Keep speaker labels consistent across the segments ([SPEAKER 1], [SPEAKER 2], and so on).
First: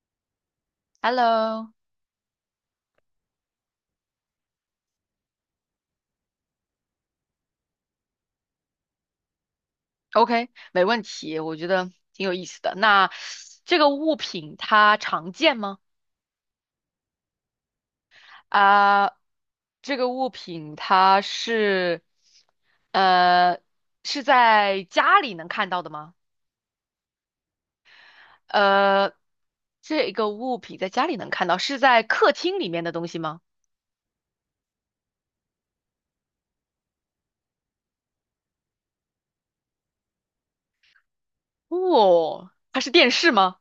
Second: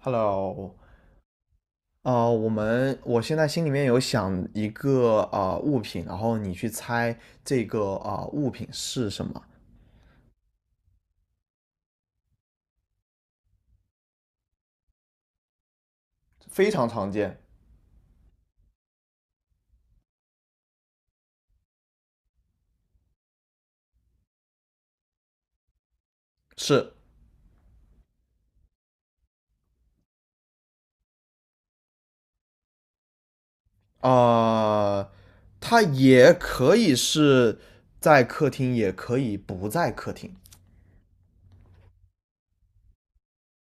[SPEAKER 1] Hello,
[SPEAKER 2] Hello,OK,
[SPEAKER 1] 我现在心里面有想一个物品，然后你去猜这个物品是什么。
[SPEAKER 2] 没问题，我觉得挺有意思的。那这个物品它常见吗？
[SPEAKER 1] 非常常见。
[SPEAKER 2] 啊，这个物品它是，呃，是在家里能看到的吗？
[SPEAKER 1] 是。
[SPEAKER 2] 呃，这个物品在家里能看到，是在客厅里面的东西吗？
[SPEAKER 1] 呃，它也可以是在客厅，也可以不在客厅。
[SPEAKER 2] 哦，它是电视吗？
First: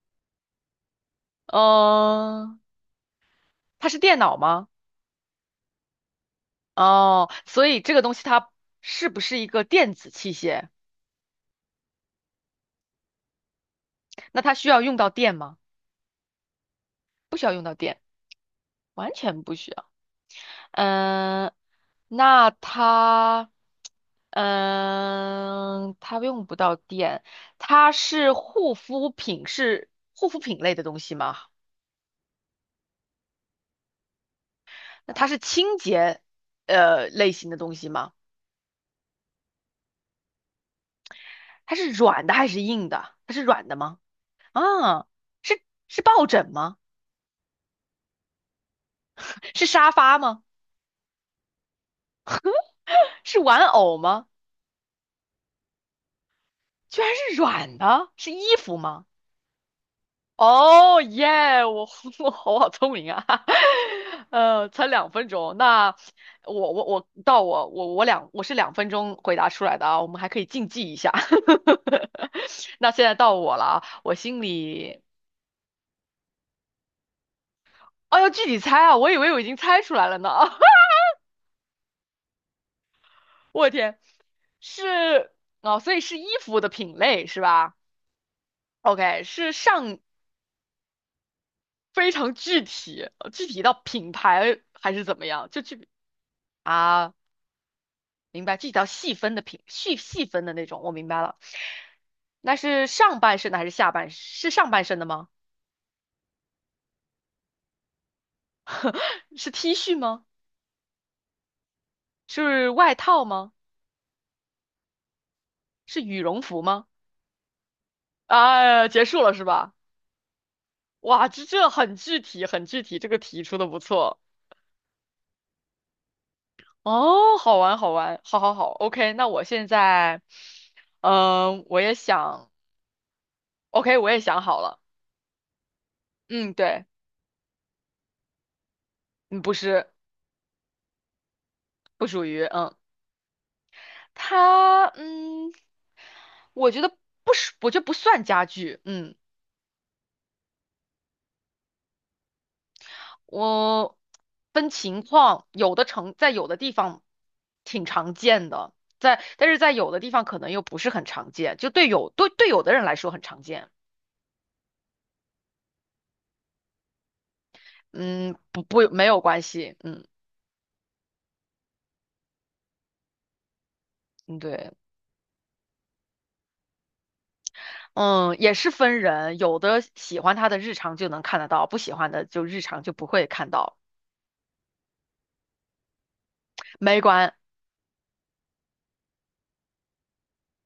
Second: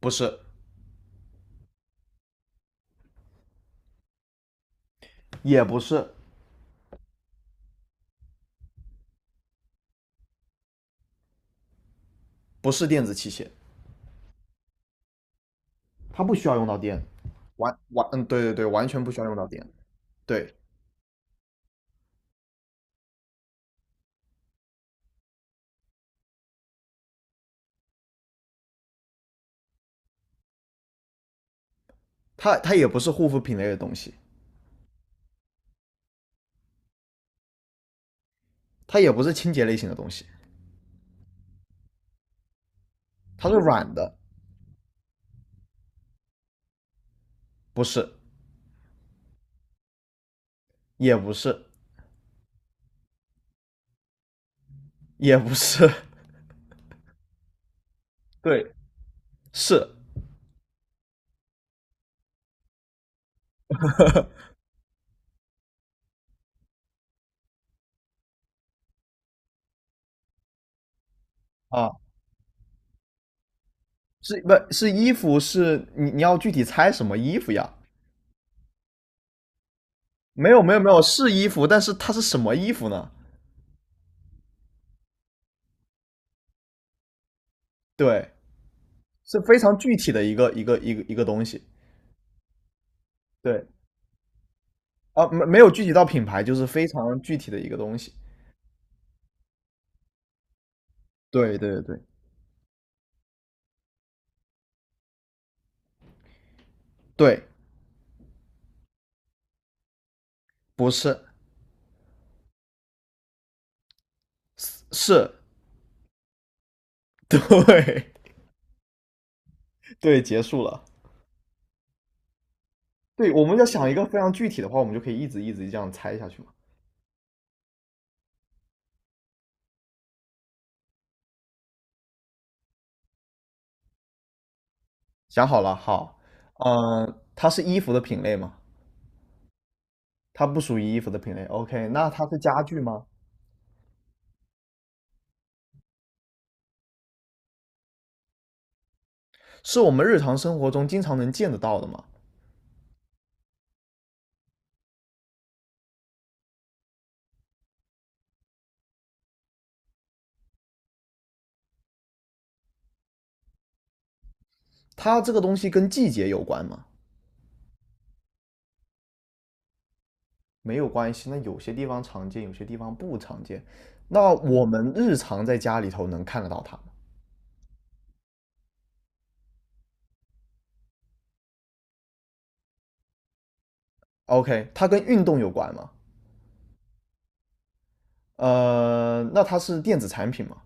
[SPEAKER 1] 不是。
[SPEAKER 2] 嗯、它是电脑吗？
[SPEAKER 1] 也不是。
[SPEAKER 2] 哦，所以这个东西它是不是一个电子器械？
[SPEAKER 1] 不是电子器械。
[SPEAKER 2] 那它需要用到电吗？
[SPEAKER 1] 它不需要用到电。
[SPEAKER 2] 不需要用到
[SPEAKER 1] 完
[SPEAKER 2] 电，
[SPEAKER 1] 完，嗯，对对对，完全不
[SPEAKER 2] 完
[SPEAKER 1] 需要用
[SPEAKER 2] 全
[SPEAKER 1] 到
[SPEAKER 2] 不
[SPEAKER 1] 电。
[SPEAKER 2] 需要。
[SPEAKER 1] 对。
[SPEAKER 2] 嗯，那它，嗯，它用不到电，它是护肤品，是护肤品类的东西吗？
[SPEAKER 1] 它也不是护肤品类的东西。
[SPEAKER 2] 那它是清洁，类型的东西吗？
[SPEAKER 1] 它也不是清洁类型的东西。
[SPEAKER 2] 它是软的还是硬的？它是
[SPEAKER 1] 它是
[SPEAKER 2] 软的
[SPEAKER 1] 软
[SPEAKER 2] 吗？
[SPEAKER 1] 的。
[SPEAKER 2] 啊，是是抱枕吗？
[SPEAKER 1] 不是。
[SPEAKER 2] 是沙发吗？
[SPEAKER 1] 也不是。
[SPEAKER 2] 是玩偶吗？
[SPEAKER 1] 也不是。
[SPEAKER 2] 居然是软的，是衣
[SPEAKER 1] 对，
[SPEAKER 2] 服吗？
[SPEAKER 1] 是
[SPEAKER 2] 哦耶！我 我好聪明啊，才两分钟。那我我我到我我我两我是两分钟回答出来的啊，我们还可以竞技一下。
[SPEAKER 1] 啊。
[SPEAKER 2] 那现在到我了啊，我
[SPEAKER 1] 是
[SPEAKER 2] 心
[SPEAKER 1] 不，是
[SPEAKER 2] 里，
[SPEAKER 1] 衣服？是你要具体猜什么衣服呀？
[SPEAKER 2] 哦，要具体猜啊，我以为我已经猜出来了呢。
[SPEAKER 1] 没有没有没 有，是衣服，但是它是什么衣服呢？
[SPEAKER 2] 我天，是哦，所以是衣服的品类是吧
[SPEAKER 1] 对，
[SPEAKER 2] ？OK,
[SPEAKER 1] 是
[SPEAKER 2] 是
[SPEAKER 1] 非常具
[SPEAKER 2] 上
[SPEAKER 1] 体的一个东西。
[SPEAKER 2] 非常具体，具体
[SPEAKER 1] 对
[SPEAKER 2] 到品牌还是怎么
[SPEAKER 1] 啊，
[SPEAKER 2] 样？
[SPEAKER 1] 没
[SPEAKER 2] 就
[SPEAKER 1] 有具
[SPEAKER 2] 具
[SPEAKER 1] 体到品牌，就是非
[SPEAKER 2] 啊。
[SPEAKER 1] 常具体的一个东西。
[SPEAKER 2] 明白，这叫细分的品，细分的那种，我明白了。
[SPEAKER 1] 对对对
[SPEAKER 2] 那是上半身的还是下半？是上半身的吗？
[SPEAKER 1] 对。
[SPEAKER 2] 是 T 恤吗？
[SPEAKER 1] 不是。
[SPEAKER 2] 是外套吗？
[SPEAKER 1] 是
[SPEAKER 2] 是羽绒服吗？
[SPEAKER 1] 对。
[SPEAKER 2] 啊，结束了是吧？
[SPEAKER 1] 对，结束了。
[SPEAKER 2] 哇，这这很具体，很具体，这个
[SPEAKER 1] 对，
[SPEAKER 2] 题
[SPEAKER 1] 我们
[SPEAKER 2] 出
[SPEAKER 1] 要
[SPEAKER 2] 的不
[SPEAKER 1] 想一个非
[SPEAKER 2] 错。
[SPEAKER 1] 常具体的话，我们就可以一直这样猜下去嘛。
[SPEAKER 2] 哦，好玩，好玩，好好好，OK。那我现在，嗯、我也想，OK,我也想好了。
[SPEAKER 1] 想好了，好。
[SPEAKER 2] 嗯，对，
[SPEAKER 1] 嗯，它是衣服的品类吗？
[SPEAKER 2] 嗯，不是，
[SPEAKER 1] 它不属于衣服的品类。OK,
[SPEAKER 2] 不
[SPEAKER 1] 那它
[SPEAKER 2] 属
[SPEAKER 1] 是
[SPEAKER 2] 于，
[SPEAKER 1] 家
[SPEAKER 2] 嗯。
[SPEAKER 1] 具吗？
[SPEAKER 2] 它，嗯，我觉得不是，我觉得不算家具。嗯，
[SPEAKER 1] 是我们日常生活中经常能见得到的吗？
[SPEAKER 2] 我分情况，有的城在有的地方挺常见的，但是在有的地方可能又不是很常见，就对有对对有的人来说很常见。
[SPEAKER 1] 它这个东西跟季节有关吗？
[SPEAKER 2] 嗯，不没有关系。嗯
[SPEAKER 1] 没有关系。那有些地方常见，有些地方不常见。那
[SPEAKER 2] 嗯，
[SPEAKER 1] 我
[SPEAKER 2] 对，
[SPEAKER 1] 们日常在家里头能看得到它吗
[SPEAKER 2] 嗯，也是分人，有的喜欢他的日常就能看得到，不喜欢的就日常就不会看到，
[SPEAKER 1] ？OK,它跟运动有关吗？
[SPEAKER 2] 没关，
[SPEAKER 1] 那它是电子产品吗？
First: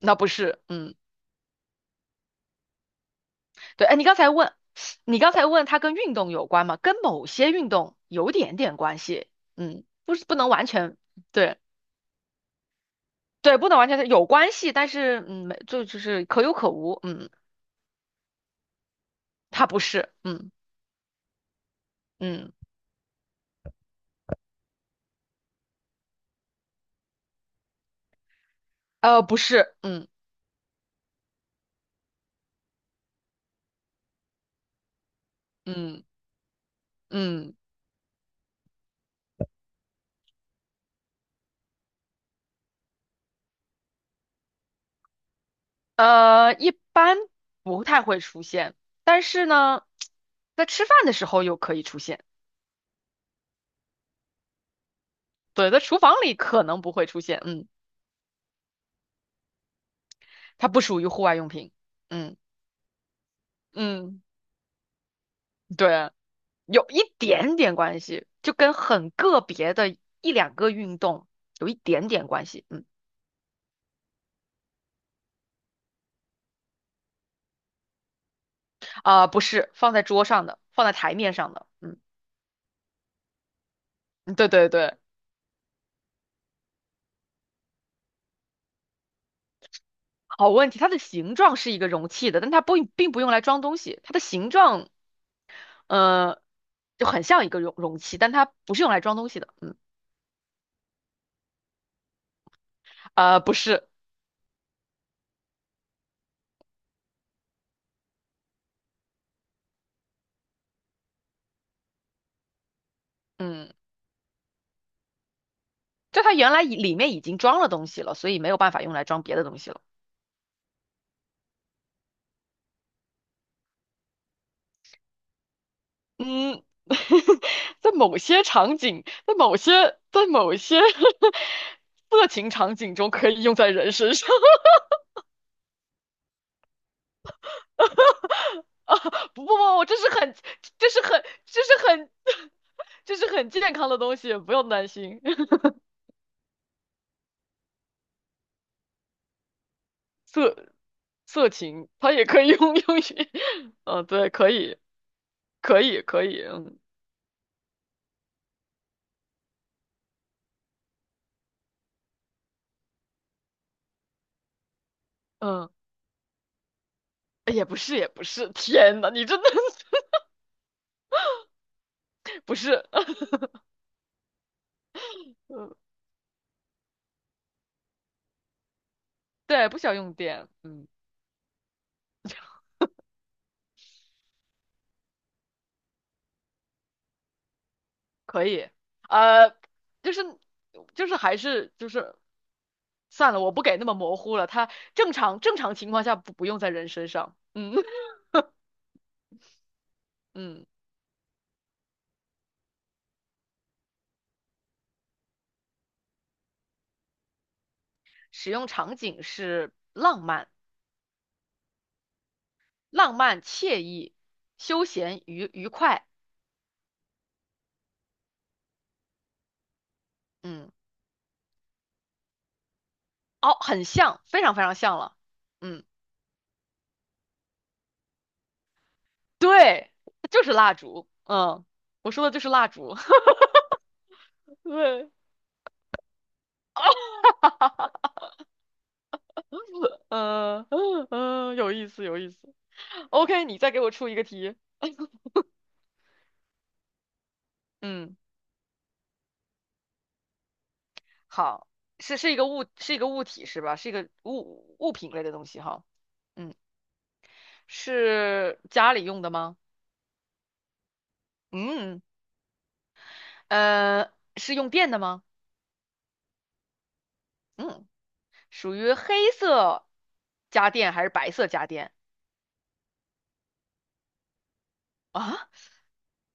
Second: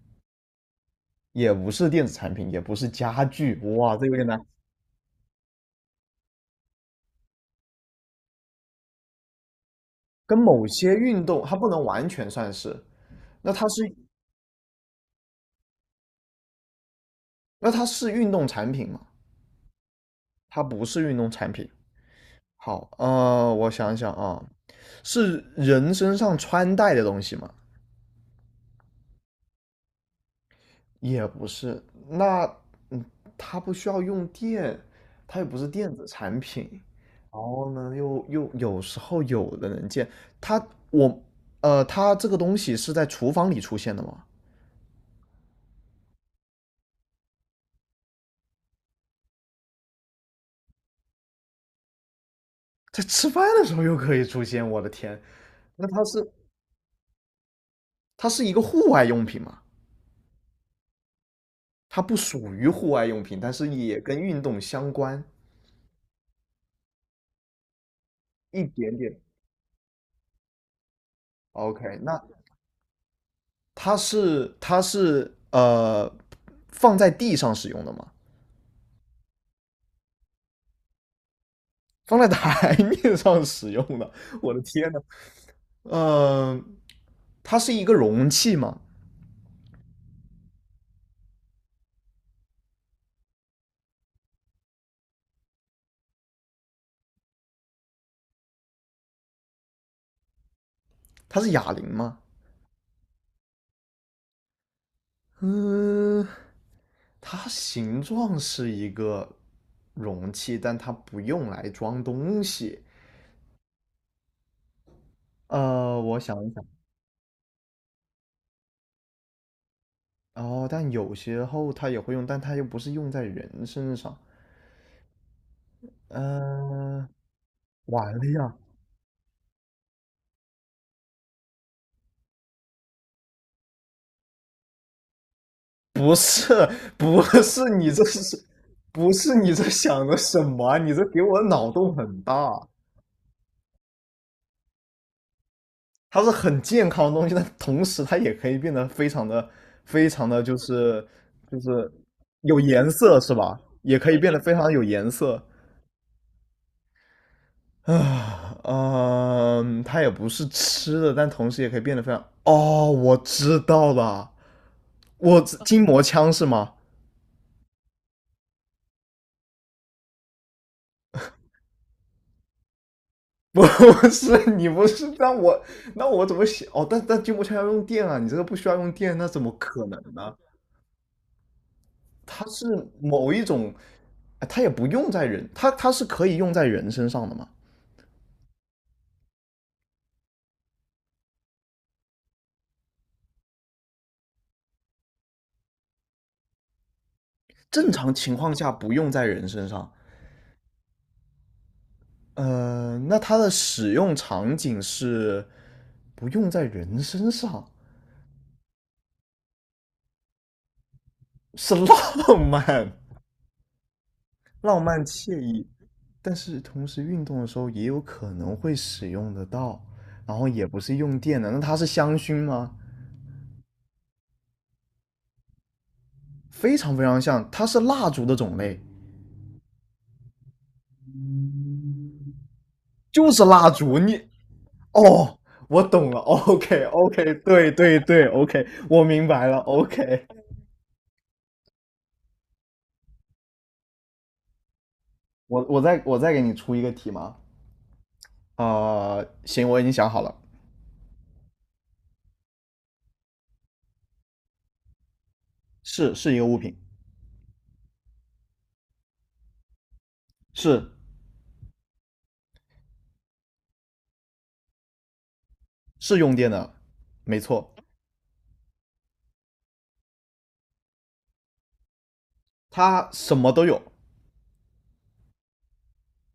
[SPEAKER 2] 那不是，嗯。
[SPEAKER 1] 也不是电子产品，也不是家具。
[SPEAKER 2] 对，
[SPEAKER 1] 哇，
[SPEAKER 2] 哎，
[SPEAKER 1] 这有点难。
[SPEAKER 2] 你刚才问它跟运动有关吗？跟某些运动有点点关系，嗯，不
[SPEAKER 1] 跟
[SPEAKER 2] 能
[SPEAKER 1] 某
[SPEAKER 2] 完
[SPEAKER 1] 些
[SPEAKER 2] 全，
[SPEAKER 1] 运动，它
[SPEAKER 2] 对
[SPEAKER 1] 不能完全算是。那
[SPEAKER 2] 对，
[SPEAKER 1] 它
[SPEAKER 2] 不能完
[SPEAKER 1] 是
[SPEAKER 2] 全是有关系，但是嗯，没就是可有可无，嗯，
[SPEAKER 1] 那它是运动产品吗？
[SPEAKER 2] 它不是，嗯
[SPEAKER 1] 它不是运动产品。
[SPEAKER 2] 嗯，
[SPEAKER 1] 好。我想想啊，是人身上穿戴的东西吗？
[SPEAKER 2] 不是，嗯
[SPEAKER 1] 也不是。那，嗯，它不需要用电，它又不是电
[SPEAKER 2] 嗯
[SPEAKER 1] 子产品。然
[SPEAKER 2] 嗯，
[SPEAKER 1] 后呢，又有时候有的能见它，我，它这个东西是在厨房里出现的吗？
[SPEAKER 2] 一般不太会出现，但是呢，在吃饭的时候又可以出现，
[SPEAKER 1] 在吃饭的时候又可以出现，我的天！
[SPEAKER 2] 对，在
[SPEAKER 1] 那
[SPEAKER 2] 厨
[SPEAKER 1] 它
[SPEAKER 2] 房
[SPEAKER 1] 是
[SPEAKER 2] 里可能不会出现，嗯，
[SPEAKER 1] 它是一个户外用品吗？
[SPEAKER 2] 它不属于户外用品，
[SPEAKER 1] 它不
[SPEAKER 2] 嗯
[SPEAKER 1] 属于户外用品，但是也跟
[SPEAKER 2] 嗯，
[SPEAKER 1] 运动相关
[SPEAKER 2] 对。有一点点关系，就
[SPEAKER 1] 一
[SPEAKER 2] 跟
[SPEAKER 1] 点
[SPEAKER 2] 很
[SPEAKER 1] 点。
[SPEAKER 2] 个别的1、2个运动有一
[SPEAKER 1] OK,
[SPEAKER 2] 点
[SPEAKER 1] 那
[SPEAKER 2] 点关系。嗯，
[SPEAKER 1] 它是它是放在地上使用的吗？
[SPEAKER 2] 啊、不是，放在桌上的，放在台面上的。嗯，
[SPEAKER 1] 放在台 面上使用的？
[SPEAKER 2] 对
[SPEAKER 1] 我的
[SPEAKER 2] 对
[SPEAKER 1] 天
[SPEAKER 2] 对，
[SPEAKER 1] 呐。呃，它是一个容器吗？
[SPEAKER 2] 好问题。它的形状是一个容器的，但它不并不用来装东西。它的形状，呃，就很像一个容器，但它不是用来装东西的。嗯，
[SPEAKER 1] 它是哑铃吗？
[SPEAKER 2] 啊，不是，
[SPEAKER 1] 嗯，它形状是一个容器，但它不用来装东西。
[SPEAKER 2] 嗯，
[SPEAKER 1] 我
[SPEAKER 2] 就它
[SPEAKER 1] 想一
[SPEAKER 2] 原来
[SPEAKER 1] 想。
[SPEAKER 2] 里面已经装了东西了，所以没有办法用来装别的东西了。
[SPEAKER 1] 哦，但有些后他也会用，但他又不是用在人身上。
[SPEAKER 2] 嗯，
[SPEAKER 1] 嗯、
[SPEAKER 2] 在
[SPEAKER 1] 完
[SPEAKER 2] 某
[SPEAKER 1] 了
[SPEAKER 2] 些
[SPEAKER 1] 呀！
[SPEAKER 2] 场景，在某些 色情场景中可以用在人身上。
[SPEAKER 1] 不是。不是你这是。不 是
[SPEAKER 2] 不
[SPEAKER 1] 你
[SPEAKER 2] 不
[SPEAKER 1] 这
[SPEAKER 2] 不，这
[SPEAKER 1] 想
[SPEAKER 2] 是
[SPEAKER 1] 的
[SPEAKER 2] 很，
[SPEAKER 1] 什么啊
[SPEAKER 2] 这
[SPEAKER 1] 你
[SPEAKER 2] 是
[SPEAKER 1] 这给
[SPEAKER 2] 很，
[SPEAKER 1] 我
[SPEAKER 2] 这
[SPEAKER 1] 脑
[SPEAKER 2] 是
[SPEAKER 1] 洞
[SPEAKER 2] 很，
[SPEAKER 1] 很大。
[SPEAKER 2] 这是很健康的东西，不用担心。
[SPEAKER 1] 它是很健康的东西，但同时它也可以变得非常的，就
[SPEAKER 2] 色
[SPEAKER 1] 是
[SPEAKER 2] 色
[SPEAKER 1] 就
[SPEAKER 2] 情，
[SPEAKER 1] 是
[SPEAKER 2] 它也可以
[SPEAKER 1] 有颜
[SPEAKER 2] 用于，
[SPEAKER 1] 色，是吧？也
[SPEAKER 2] 嗯，
[SPEAKER 1] 可以
[SPEAKER 2] 对，
[SPEAKER 1] 变得
[SPEAKER 2] 可
[SPEAKER 1] 非常
[SPEAKER 2] 以，
[SPEAKER 1] 有颜色。
[SPEAKER 2] 可以，可以，嗯
[SPEAKER 1] 啊，嗯，它也不是吃的，但同时也可以变得非常……哦，我知道了，我
[SPEAKER 2] 嗯，
[SPEAKER 1] 筋膜枪是吗？
[SPEAKER 2] 哎也不是，也不是，天呐，你真的 不是，
[SPEAKER 1] 不是，你不是。
[SPEAKER 2] 嗯
[SPEAKER 1] 那我怎么写？哦，但筋膜枪要用电啊，你这个不需要用电，那怎么
[SPEAKER 2] 对，不
[SPEAKER 1] 可
[SPEAKER 2] 需要
[SPEAKER 1] 能
[SPEAKER 2] 用
[SPEAKER 1] 呢？
[SPEAKER 2] 电，嗯。
[SPEAKER 1] 它是某一种。哎它也不用在人，它是可以用在人身上的嘛？
[SPEAKER 2] 可以，呃，就是就是还是就是算了，我不给那么模糊了。它正常情况下不用在人身上，嗯
[SPEAKER 1] 正常情况下不用在人身上。
[SPEAKER 2] 嗯，
[SPEAKER 1] 呃，那它的使用场景是不用在人身上，
[SPEAKER 2] 使用场景是浪漫、
[SPEAKER 1] 是浪漫、
[SPEAKER 2] 浪漫、惬意、
[SPEAKER 1] 浪
[SPEAKER 2] 休
[SPEAKER 1] 漫
[SPEAKER 2] 闲、
[SPEAKER 1] 惬意。
[SPEAKER 2] 愉快，
[SPEAKER 1] 但是同时运动的时候也有可能会使用得到，然后也
[SPEAKER 2] 嗯，
[SPEAKER 1] 不是用电的，那它是香薰吗？
[SPEAKER 2] 哦，很像，非常非常像了，嗯，
[SPEAKER 1] 非常非常像，它是蜡烛的种类，
[SPEAKER 2] 对，就是蜡烛，嗯，我说的就是蜡烛，
[SPEAKER 1] 就是蜡烛。你
[SPEAKER 2] 对，
[SPEAKER 1] 哦，我懂了，OK OK,对对对，OK,我明白了，OK。
[SPEAKER 2] 嗯嗯 嗯，有意思有意思。OK,你再给我出一个题，
[SPEAKER 1] 我再给你出一个题吗？
[SPEAKER 2] 嗯。
[SPEAKER 1] 啊，行，我已经想好了。
[SPEAKER 2] 好，是一个物，是一个物体是吧？是一个物品类的东西哈。
[SPEAKER 1] 是是一个
[SPEAKER 2] 嗯，
[SPEAKER 1] 物品。
[SPEAKER 2] 是家里用的吗？
[SPEAKER 1] 是
[SPEAKER 2] 嗯，呃，是用电的吗？
[SPEAKER 1] 是用电的，没错。
[SPEAKER 2] 嗯，属于黑色家电还是白色家电
[SPEAKER 1] 它什么都有。
[SPEAKER 2] 啊？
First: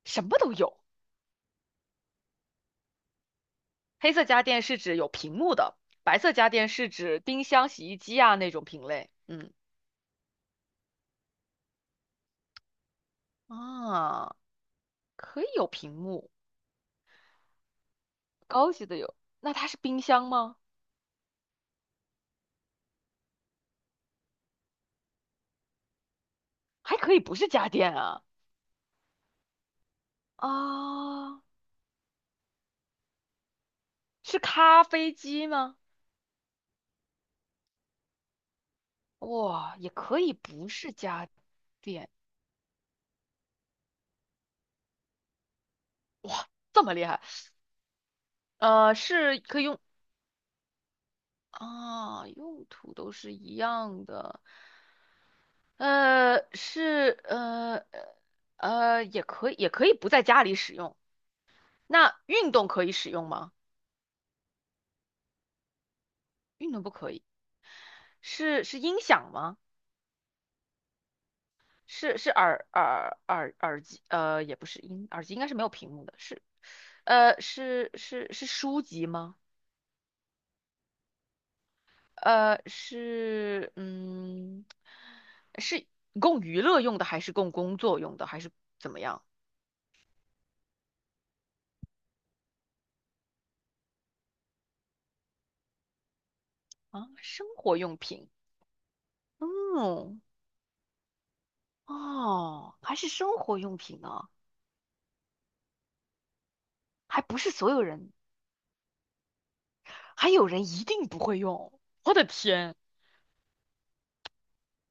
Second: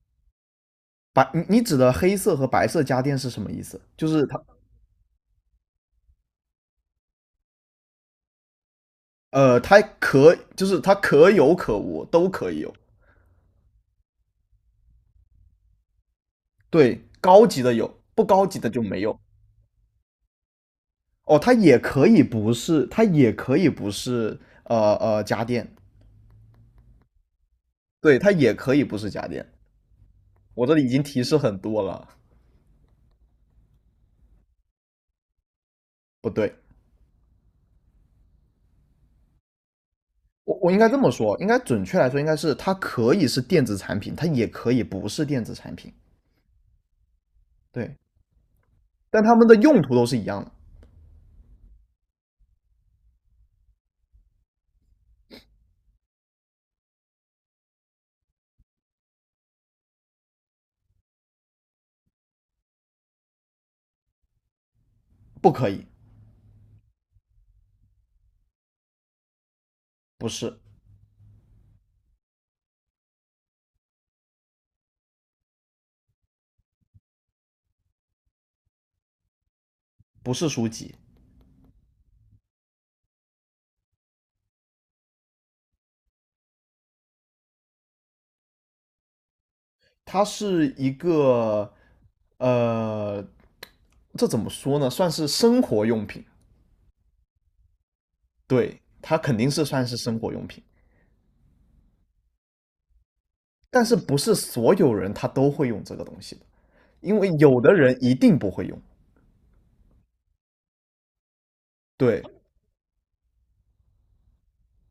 [SPEAKER 2] 什么都有。
[SPEAKER 1] 白，你指的黑色和白色家电是什么意思？就
[SPEAKER 2] 黑色
[SPEAKER 1] 是它
[SPEAKER 2] 家电是指有屏幕的，白色家电是指冰箱、洗衣机啊那种品类。嗯，
[SPEAKER 1] 它可就是它可有可无，都可以有。
[SPEAKER 2] 啊，可以有屏幕，
[SPEAKER 1] 对，高级的有，不高级的
[SPEAKER 2] 高
[SPEAKER 1] 就
[SPEAKER 2] 级的
[SPEAKER 1] 没
[SPEAKER 2] 有。
[SPEAKER 1] 有。
[SPEAKER 2] 那它是冰箱吗？
[SPEAKER 1] 哦，它也可以不是，它也可以不是。家电。
[SPEAKER 2] 还可以不是家电
[SPEAKER 1] 对，
[SPEAKER 2] 啊？
[SPEAKER 1] 它也可以不是家电。我这里已经提示
[SPEAKER 2] 啊。
[SPEAKER 1] 很多了。
[SPEAKER 2] 是咖啡机吗？
[SPEAKER 1] 不对。
[SPEAKER 2] 哇，也可以
[SPEAKER 1] 我
[SPEAKER 2] 不
[SPEAKER 1] 我应该
[SPEAKER 2] 是
[SPEAKER 1] 这么
[SPEAKER 2] 家
[SPEAKER 1] 说，应该准确
[SPEAKER 2] 电，
[SPEAKER 1] 来说应该是它可以是电子产品，它也可以不是电子产品。
[SPEAKER 2] 这么厉害。
[SPEAKER 1] 对，但它
[SPEAKER 2] 是
[SPEAKER 1] 们的
[SPEAKER 2] 可以用
[SPEAKER 1] 用途都是一样的。
[SPEAKER 2] 啊，用途都是一样的。是也可以也可以不在家里使用。那运动可以使用吗？
[SPEAKER 1] 不可以。
[SPEAKER 2] 运动不可以。是是音响吗？
[SPEAKER 1] 不是。
[SPEAKER 2] 是是耳机？也不是音，耳机应该是没有屏幕的。是是是是书籍吗？
[SPEAKER 1] 不是书籍。
[SPEAKER 2] 是，嗯，是供娱乐用的，还是供工作用的，还是怎么样
[SPEAKER 1] 它是一个呃这怎么说呢？算是生活用品。
[SPEAKER 2] 啊？生活用品，
[SPEAKER 1] 对，它肯定是算是生
[SPEAKER 2] 嗯，
[SPEAKER 1] 活用品，
[SPEAKER 2] 哦，还是生活用
[SPEAKER 1] 但是
[SPEAKER 2] 品
[SPEAKER 1] 不
[SPEAKER 2] 呢，
[SPEAKER 1] 是所有人他都会用这个东西的，因
[SPEAKER 2] 还
[SPEAKER 1] 为
[SPEAKER 2] 不是
[SPEAKER 1] 有
[SPEAKER 2] 所
[SPEAKER 1] 的
[SPEAKER 2] 有
[SPEAKER 1] 人
[SPEAKER 2] 人，
[SPEAKER 1] 一定不会用。
[SPEAKER 2] 还有人一定不会用。我
[SPEAKER 1] 对
[SPEAKER 2] 的天，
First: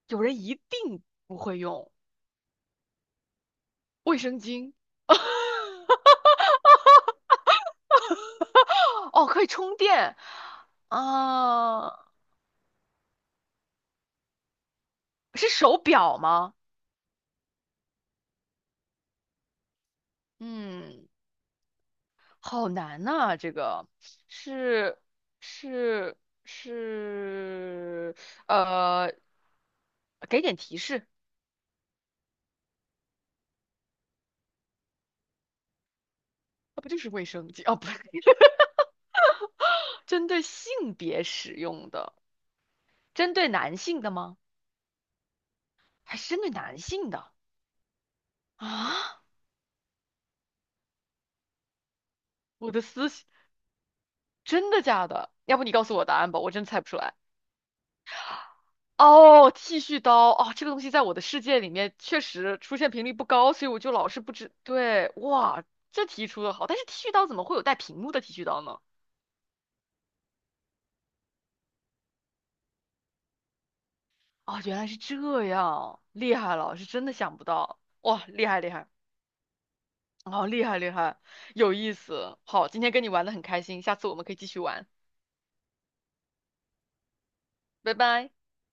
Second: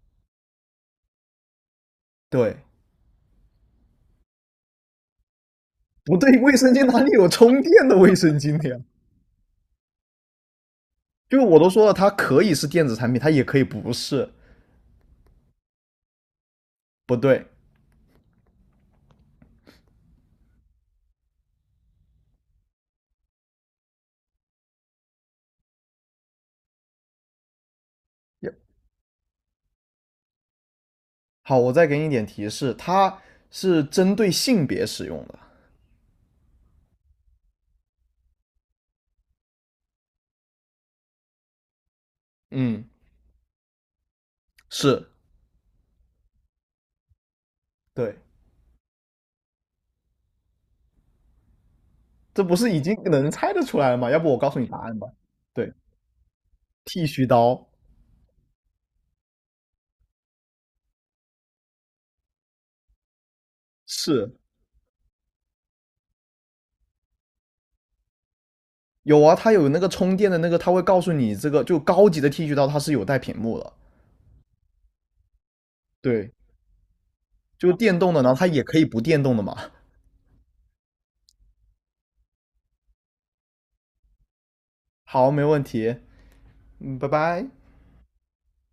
[SPEAKER 2] 有人一定不会用
[SPEAKER 1] 对。
[SPEAKER 2] 卫生巾，
[SPEAKER 1] 不对，卫生间哪里有充电的卫生巾的呀？
[SPEAKER 2] 哦，可以充电，
[SPEAKER 1] 就是我都说
[SPEAKER 2] 啊，
[SPEAKER 1] 了，它可以是电子产品，它也可以不是。
[SPEAKER 2] 是手表吗？
[SPEAKER 1] 不对。
[SPEAKER 2] 嗯。好难呐、这个是是是，呃，给点提示，
[SPEAKER 1] 好，我再给你一点提示，它是针对性别使用的。
[SPEAKER 2] 那不就是卫生巾？哦，不是，针对性别使用的，
[SPEAKER 1] 嗯，
[SPEAKER 2] 针对男性的吗？
[SPEAKER 1] 是，
[SPEAKER 2] 还是针对男性的
[SPEAKER 1] 对。
[SPEAKER 2] 啊？
[SPEAKER 1] 这不是
[SPEAKER 2] 我
[SPEAKER 1] 已
[SPEAKER 2] 的
[SPEAKER 1] 经
[SPEAKER 2] 思想，
[SPEAKER 1] 能猜得出来了吗？要不我告诉你
[SPEAKER 2] 真
[SPEAKER 1] 答
[SPEAKER 2] 的
[SPEAKER 1] 案吧。
[SPEAKER 2] 假的？要不
[SPEAKER 1] 对，
[SPEAKER 2] 你告诉我答案吧，我真猜不出
[SPEAKER 1] 剃
[SPEAKER 2] 来。
[SPEAKER 1] 须刀。
[SPEAKER 2] 哦，剃须刀哦，这个东西在我的世界里面确实出现频率不高，所以我就老是不
[SPEAKER 1] 是
[SPEAKER 2] 知。对，哇，这题出的好，但是剃须刀怎么会有带屏幕的剃须刀呢？
[SPEAKER 1] 有啊，它有那个充电的那个，它会告诉你这个就高级的剃须刀它是有带屏幕的。
[SPEAKER 2] 哦，原来是这样，
[SPEAKER 1] 对，
[SPEAKER 2] 厉害了，是真的想不
[SPEAKER 1] 就
[SPEAKER 2] 到，
[SPEAKER 1] 电动的，
[SPEAKER 2] 哇，
[SPEAKER 1] 然后
[SPEAKER 2] 厉
[SPEAKER 1] 它
[SPEAKER 2] 害
[SPEAKER 1] 也
[SPEAKER 2] 厉
[SPEAKER 1] 可以
[SPEAKER 2] 害，
[SPEAKER 1] 不电动的嘛。
[SPEAKER 2] 哦，厉害厉害，有意思。好，今天跟你玩的很开心，下次我们可以继续玩，
[SPEAKER 1] 好，没问题，嗯，拜拜。
[SPEAKER 2] 拜拜。